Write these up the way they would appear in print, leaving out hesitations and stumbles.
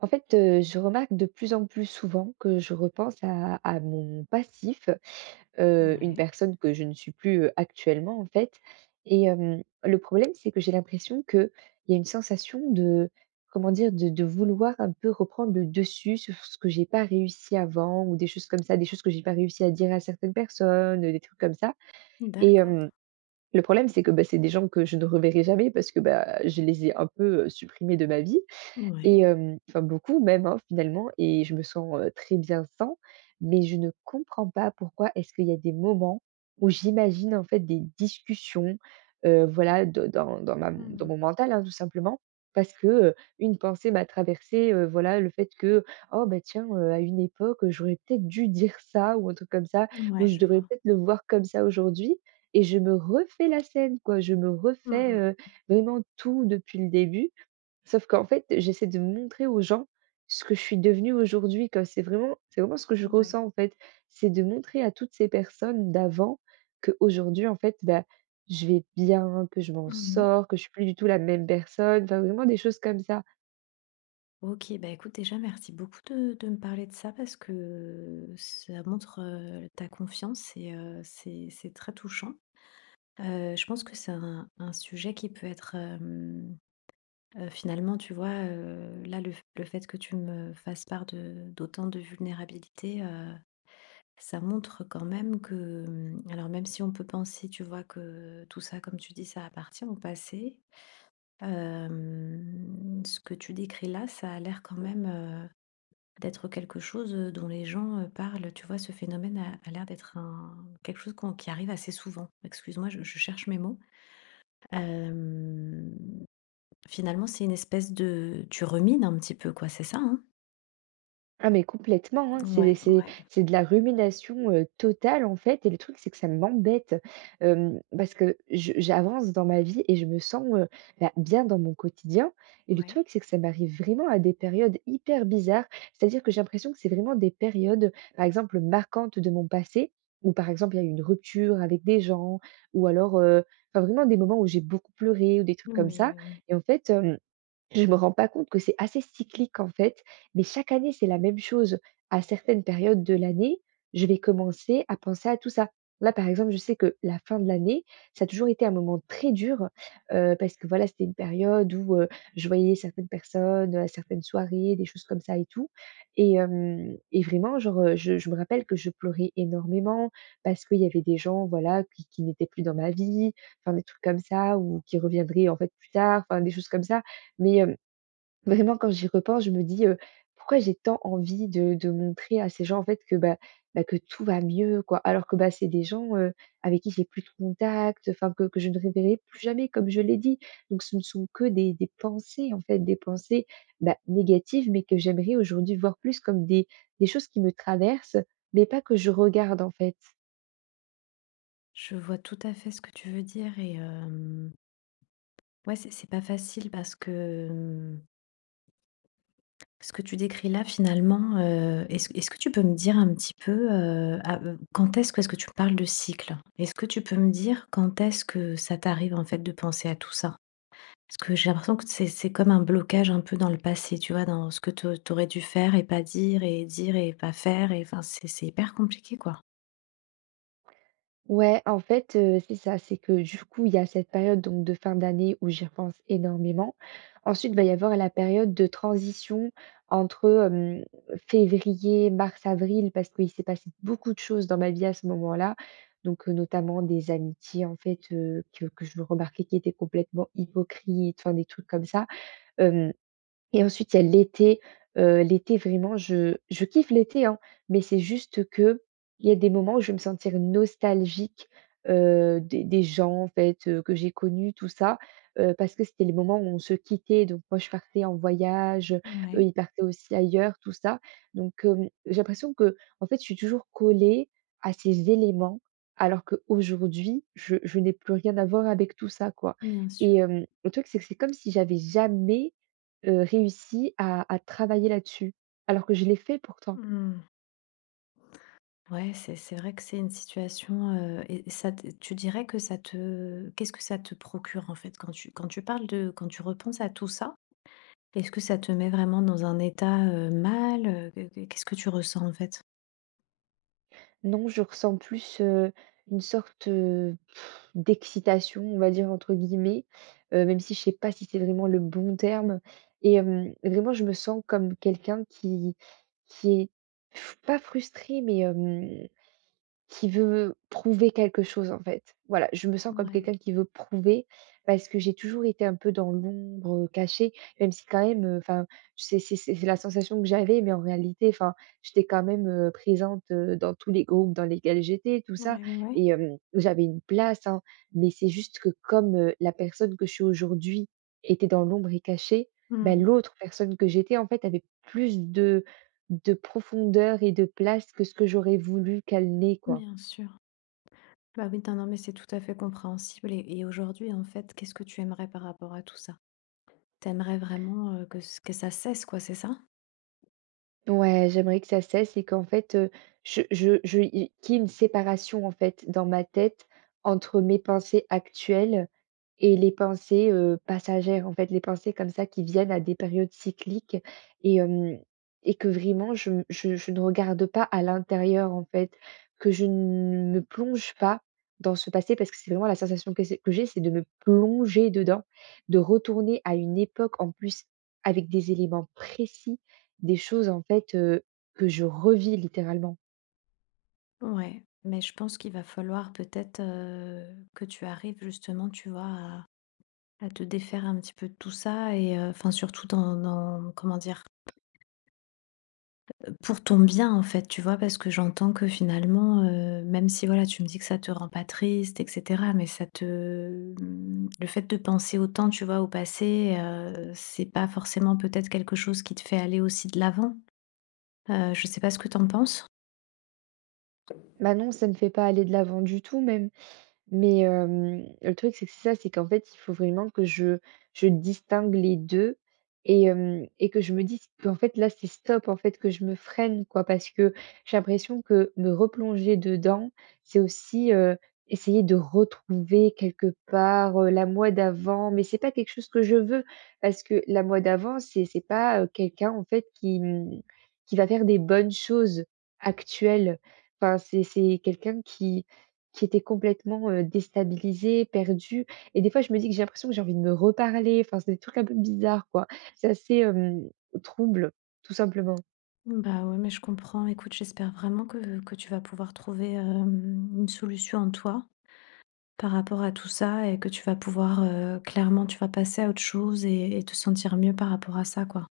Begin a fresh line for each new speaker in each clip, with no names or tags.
En fait, je remarque de plus en plus souvent que je repense à mon passif, une
Ouais,
personne que je ne suis plus, actuellement en fait. Et le problème c'est que j'ai l'impression qu'il y a une sensation de comment dire? De vouloir un peu reprendre le dessus sur ce que j'ai pas réussi avant ou des choses comme ça, des choses que j'ai pas réussi à dire à certaines personnes, des trucs comme ça. Et
d'accord.
le problème c'est que, bah, c'est des gens que je ne reverrai jamais parce que, bah, je les ai un peu, supprimés de ma vie. Et
Ouais.
enfin beaucoup même, hein, finalement, et je me sens, très bien sans, mais je ne comprends pas pourquoi est-ce qu'il y a des moments où j'imagine en fait des discussions, voilà, de dans ma dans
Mmh.
mon mental, hein, tout simplement. Parce que, une pensée m'a traversée, voilà, le fait que: «Oh bah tiens, à une époque, j'aurais peut-être dû dire ça», ou un truc comme ça, ou
Ouais,
«Je
je
devrais
vois.
peut-être le voir comme ça aujourd'hui», et je me refais la scène quoi. Je me refais,
Mmh.
vraiment tout depuis le début. Sauf qu'en fait, j'essaie de montrer aux gens ce que je suis devenue aujourd'hui, comme c'est vraiment ce que je
Ouais.
ressens, en fait. C'est de montrer à toutes ces personnes d'avant que aujourd'hui en fait, bah, je vais bien, que je m'en
Mmh.
sors, que je suis plus du tout la même personne, enfin, vraiment des choses comme ça.
OK, bah, écoute, déjà, merci beaucoup de me parler de ça parce que ça montre, ta confiance et c'est très touchant. Je pense que c'est un sujet qui peut être, finalement, tu vois, là, le fait que tu me fasses part de d'autant de vulnérabilité. Ça montre quand même que, hem, alors même si on peut penser, tu vois, que tout ça, comme tu dis, ça appartient au passé, hem, ce que tu décris là, ça a l'air quand même, d'être quelque chose, dont les gens, parlent. Tu vois, ce phénomène a l'air d'être un quelque chose qu'on qui arrive assez souvent. Excuse-moi, je cherche mes mots. Hem, Finalement, c'est une espèce de tu rumines un petit peu, quoi, c'est ça, hein?
Ah mais complètement, hein, c'est
Ouais,
c'est
ouais,
c'est de la rumination, totale en fait, et le truc c'est que ça m'embête, parce que je j'avance dans ma vie et je me sens, bah, bien dans mon quotidien, et le
ouais.
truc c'est que ça m'arrive vraiment à des périodes hyper bizarres. C'est-à-dire que j'ai l'impression que c'est vraiment des périodes, par exemple, marquantes de mon passé, où, par exemple, il y a eu une rupture avec des gens, ou alors, enfin vraiment des moments où j'ai beaucoup pleuré ou des trucs
Oui,
comme ça.
oui, oui.
Et en fait, hem je me rends pas compte que c'est assez cyclique en fait, mais chaque année, c'est la même chose. À certaines périodes de l'année, je vais commencer à penser à tout ça. Là, par exemple, je sais que la fin de l'année, ça a toujours été un moment très dur, parce que voilà, c'était une période où je voyais certaines personnes à certaines soirées, des choses comme ça et tout. Et vraiment, genre, je me rappelle que je pleurais énormément parce qu'il y avait des gens, voilà, qui n'étaient plus dans ma vie, enfin des trucs comme ça, ou qui reviendraient en fait plus tard, enfin des choses comme ça. Mais vraiment, quand j'y repense, je me dis, «Pourquoi j'ai tant envie de montrer à ces gens, en fait, que, bah, que tout va mieux, quoi?» alors que, bah, c'est des gens, avec qui j'ai plus de contact, enfin, que je ne reverrai plus jamais, comme je l'ai dit. Donc ce ne sont que des pensées, en fait, des pensées, bah, négatives, mais que j'aimerais aujourd'hui voir plus comme des choses qui me traversent, mais pas que je regarde, en fait.
Je vois tout à fait ce que tu veux dire. Et ouais, c'est pas facile parce que, hem, ce que tu décris là finalement, est-ce que tu peux me dire un petit peu, à quand est-ce que parce que tu parles de cycle, est-ce que tu peux me dire quand est-ce que ça t'arrive en fait de penser à tout ça? Parce que j'ai l'impression que c'est comme un blocage un peu dans le passé, tu vois? Dans ce que te tu aurais dû faire et pas dire et dire et pas faire et enfin c'est hyper compliqué quoi.
Ouais, en fait, c'est ça, c'est que, du coup, il y a cette période donc de fin d'année où j'y repense énormément. Ensuite, il va y avoir la période de transition entre, hem, février, mars, avril, parce qu'il s'est passé beaucoup de choses dans ma vie à ce moment-là. Donc, notamment des amitiés en fait, que je remarquais qui étaient complètement hypocrites, enfin des trucs comme ça, et ensuite, il y a l'été. L'été vraiment je kiffe l'été, hein, mais c'est juste que il y a des moments où je vais me sentir nostalgique, des gens en fait, que j'ai connus tout ça, parce que c'était les moments où on se quittait. Donc moi, je partais en voyage, eux,
Ouais,
ils partaient aussi ailleurs, tout ça. Donc, j'ai l'impression que en fait, je suis toujours collée à ces éléments, alors qu'aujourd'hui, je n'ai plus rien à voir avec tout ça, quoi.
bien
Et
sûr.
le truc, c'est que c'est comme si j'avais jamais réussi à travailler là-dessus, alors que je l'ai fait pourtant.
Mmh. Ouais, c'est vrai que c'est une situation, et ça te tu dirais que ça te qu'est-ce que ça te procure, en fait, quand tu parles de quand tu repenses à tout ça? Est-ce que ça te met vraiment dans un état, mal, que qu'est-ce que tu ressens, en fait?
Non, je ressens plus, une sorte, d'excitation, on va dire entre guillemets, même si je sais pas si c'est vraiment le bon terme. Et vraiment je me sens comme quelqu'un qui est f pas frustré, mais qui veut prouver quelque chose, en fait. Voilà, je me sens comme
Ouais.
quelqu'un qui veut prouver parce que j'ai toujours été un peu dans l'ombre, cachée, même si quand même, enfin, c'est la sensation que j'avais, mais en réalité, enfin, j'étais quand même, présente, dans tous les groupes dans lesquels j'étais, tout
Ouais,
ça.
ouais, ouais.
Et j'avais une place, hein, mais c'est juste que comme, la personne que je suis aujourd'hui était dans l'ombre et cachée, ben
Mmh.
l'autre personne que j'étais, en fait, avait plus de profondeur et de place que ce que j'aurais voulu qu'elle n'ait, quoi.
Bien sûr. Bah, oui, non, non, mais c'est tout à fait compréhensible. Et aujourd'hui, en fait, qu'est-ce que tu aimerais par rapport à tout ça? T'aimerais vraiment, que c que ça cesse, quoi, c'est ça?
Ouais, j'aimerais que ça cesse et qu'en fait, je il qu'il y ait une séparation, en fait, dans ma tête entre mes pensées actuelles et les pensées, passagères, en fait, les pensées comme ça qui viennent à des périodes cycliques. Et hem et que vraiment je ne regarde pas à l'intérieur, en fait, que je ne me plonge pas dans ce passé parce que c'est vraiment la sensation que c'est que j'ai, c'est de me plonger dedans, de retourner à une époque, en plus, avec des éléments précis, des choses, en fait, que je revis littéralement.
Ouais, mais je pense qu'il va falloir peut-être, que tu arrives justement, tu vois, à te défaire un petit peu de tout ça et enfin surtout dans comment dire? Pour ton bien, en fait, tu vois? Parce que j'entends que finalement, même si voilà, tu me dis que ça te rend pas triste et cetera, mais ça te, mmh, le fait de penser autant, tu vois, au passé, c'est pas forcément peut-être quelque chose qui te fait aller aussi de l'avant. Je sais pas ce que t'en penses?
Bah, non, ça ne me fait pas aller de l'avant du tout même. Mais le truc, c'est que c'est ça, c'est qu'en fait, il faut vraiment que je distingue les deux. Et hem et que je me dise qu'en fait, là, c'est stop, en fait, que je me freine, quoi. Parce que j'ai l'impression que me replonger dedans, c'est aussi, essayer de retrouver quelque part, la moi d'avant, mais c'est pas quelque chose que je veux parce que la moi d'avant, c'est pas, quelqu'un, en fait, qui, mmh, qui va faire des bonnes choses actuelles. Enfin, c'est quelqu'un qui étaient complètement, déstabilisés, perdus, et des fois je me dis que j'ai l'impression que j'ai envie de me reparler, enfin c'est des trucs un peu bizarres quoi. C'est assez, trouble, tout simplement.
Bah, ouais, mais je comprends. Écoute, j'espère vraiment que tu vas pouvoir trouver, hem, une solution en toi par rapport à tout ça et que tu vas pouvoir, clairement, tu vas passer à autre chose et te sentir mieux par rapport à ça, quoi.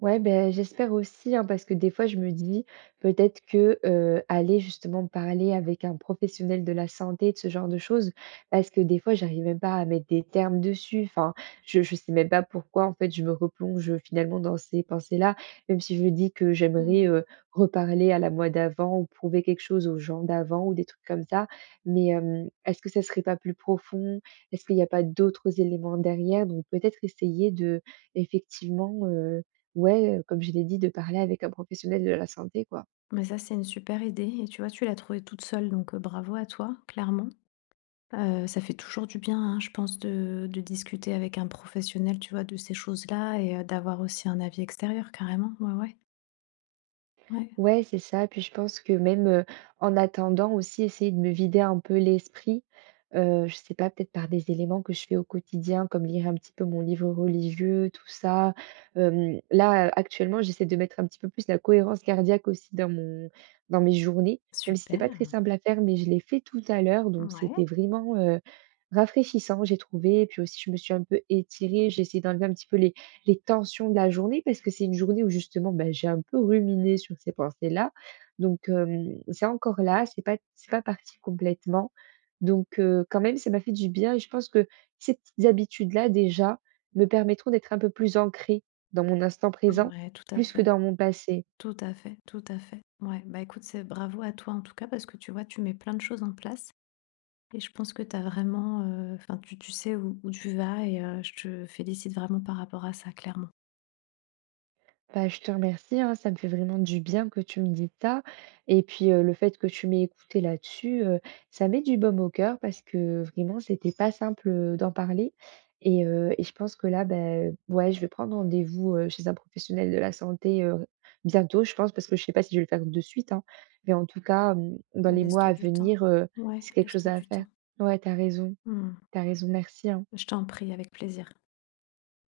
Ouais, ben j'espère aussi, hein, parce que des fois, je me dis peut-être que, aller justement parler avec un professionnel de la santé, de ce genre de choses, parce que des fois, j'arrive même pas à mettre des termes dessus. Enfin, je sais même pas pourquoi, en fait, je me replonge, finalement dans ces pensées-là, même si je me dis que j'aimerais,
Mmh.
reparler à la moi d'avant ou prouver quelque chose aux gens d'avant ou des trucs comme ça. Mais, est-ce que ça serait pas plus profond? Est-ce qu'il y a pas d'autres éléments derrière? Donc peut-être essayer de effectivement, ouais, comme je l'ai dit, de parler avec un professionnel de la santé, quoi.
Mais ça, c'est une super idée et tu vois, tu l'as trouvée toute seule donc, bravo à toi, clairement. Ça fait toujours du bien, hein, je pense de discuter avec un professionnel, tu vois, de ces choses-là et d'avoir aussi un avis extérieur, carrément. Ouais, ouais. Ouais.
Ouais, c'est ça, puis je pense que même, en attendant aussi, essayer de me vider un peu l'esprit, je sais pas, peut-être par des éléments que je fais au quotidien, comme lire un petit peu mon livre religieux, tout ça. Là, actuellement, j'essaie de mettre un petit peu plus la cohérence cardiaque aussi dans mon dans mes journées, même si c'est
Super.
pas très simple à faire, mais je l'ai fait tout à l'heure, donc
Ouais.
c'était vraiment, rafraîchissant, j'ai trouvé. Puis aussi, je me suis un peu étirée, j'ai essayé d'enlever un petit peu les tensions de la journée parce que c'est une journée où justement, bah, j'ai un peu ruminé sur ces pensées-là. Donc, c'est encore là, c'est pas parti complètement. Donc, quand même, ça m'a fait du bien, et je pense que ces petites habitudes-là, déjà, me permettront d'être un peu plus ancrée dans mon instant présent,
Ouais, tout à
plus que
fait.
dans mon passé.
Tout à fait, tout à fait. Ouais, bah, écoute, c'est bravo à toi en tout cas parce que tu vois, tu mets plein de choses en place et je pense que tu as vraiment, enfin, tu sais où tu vas et je te félicite vraiment par rapport à ça, clairement.
Bah, je te remercie, hein, ça me fait vraiment du bien que tu me dises ça. Et puis le fait que tu m'aies écouté là-dessus, ça met du baume au cœur parce que vraiment, c'était pas simple d'en parler. Et je pense que là, ben ouais, je vais prendre rendez-vous chez un professionnel de la santé, bientôt, je pense, parce que je sais pas si je vais le faire de suite, hein. Mais en tout cas, dans
Mais
les mois à
laisse-toi du temps.
venir,
Ouais,
c'est quelque chose
laisse-toi
à
du
faire.
temps.
Ouais, t'as raison,
Mmh.
merci, hein.
Je t'en prie, avec plaisir.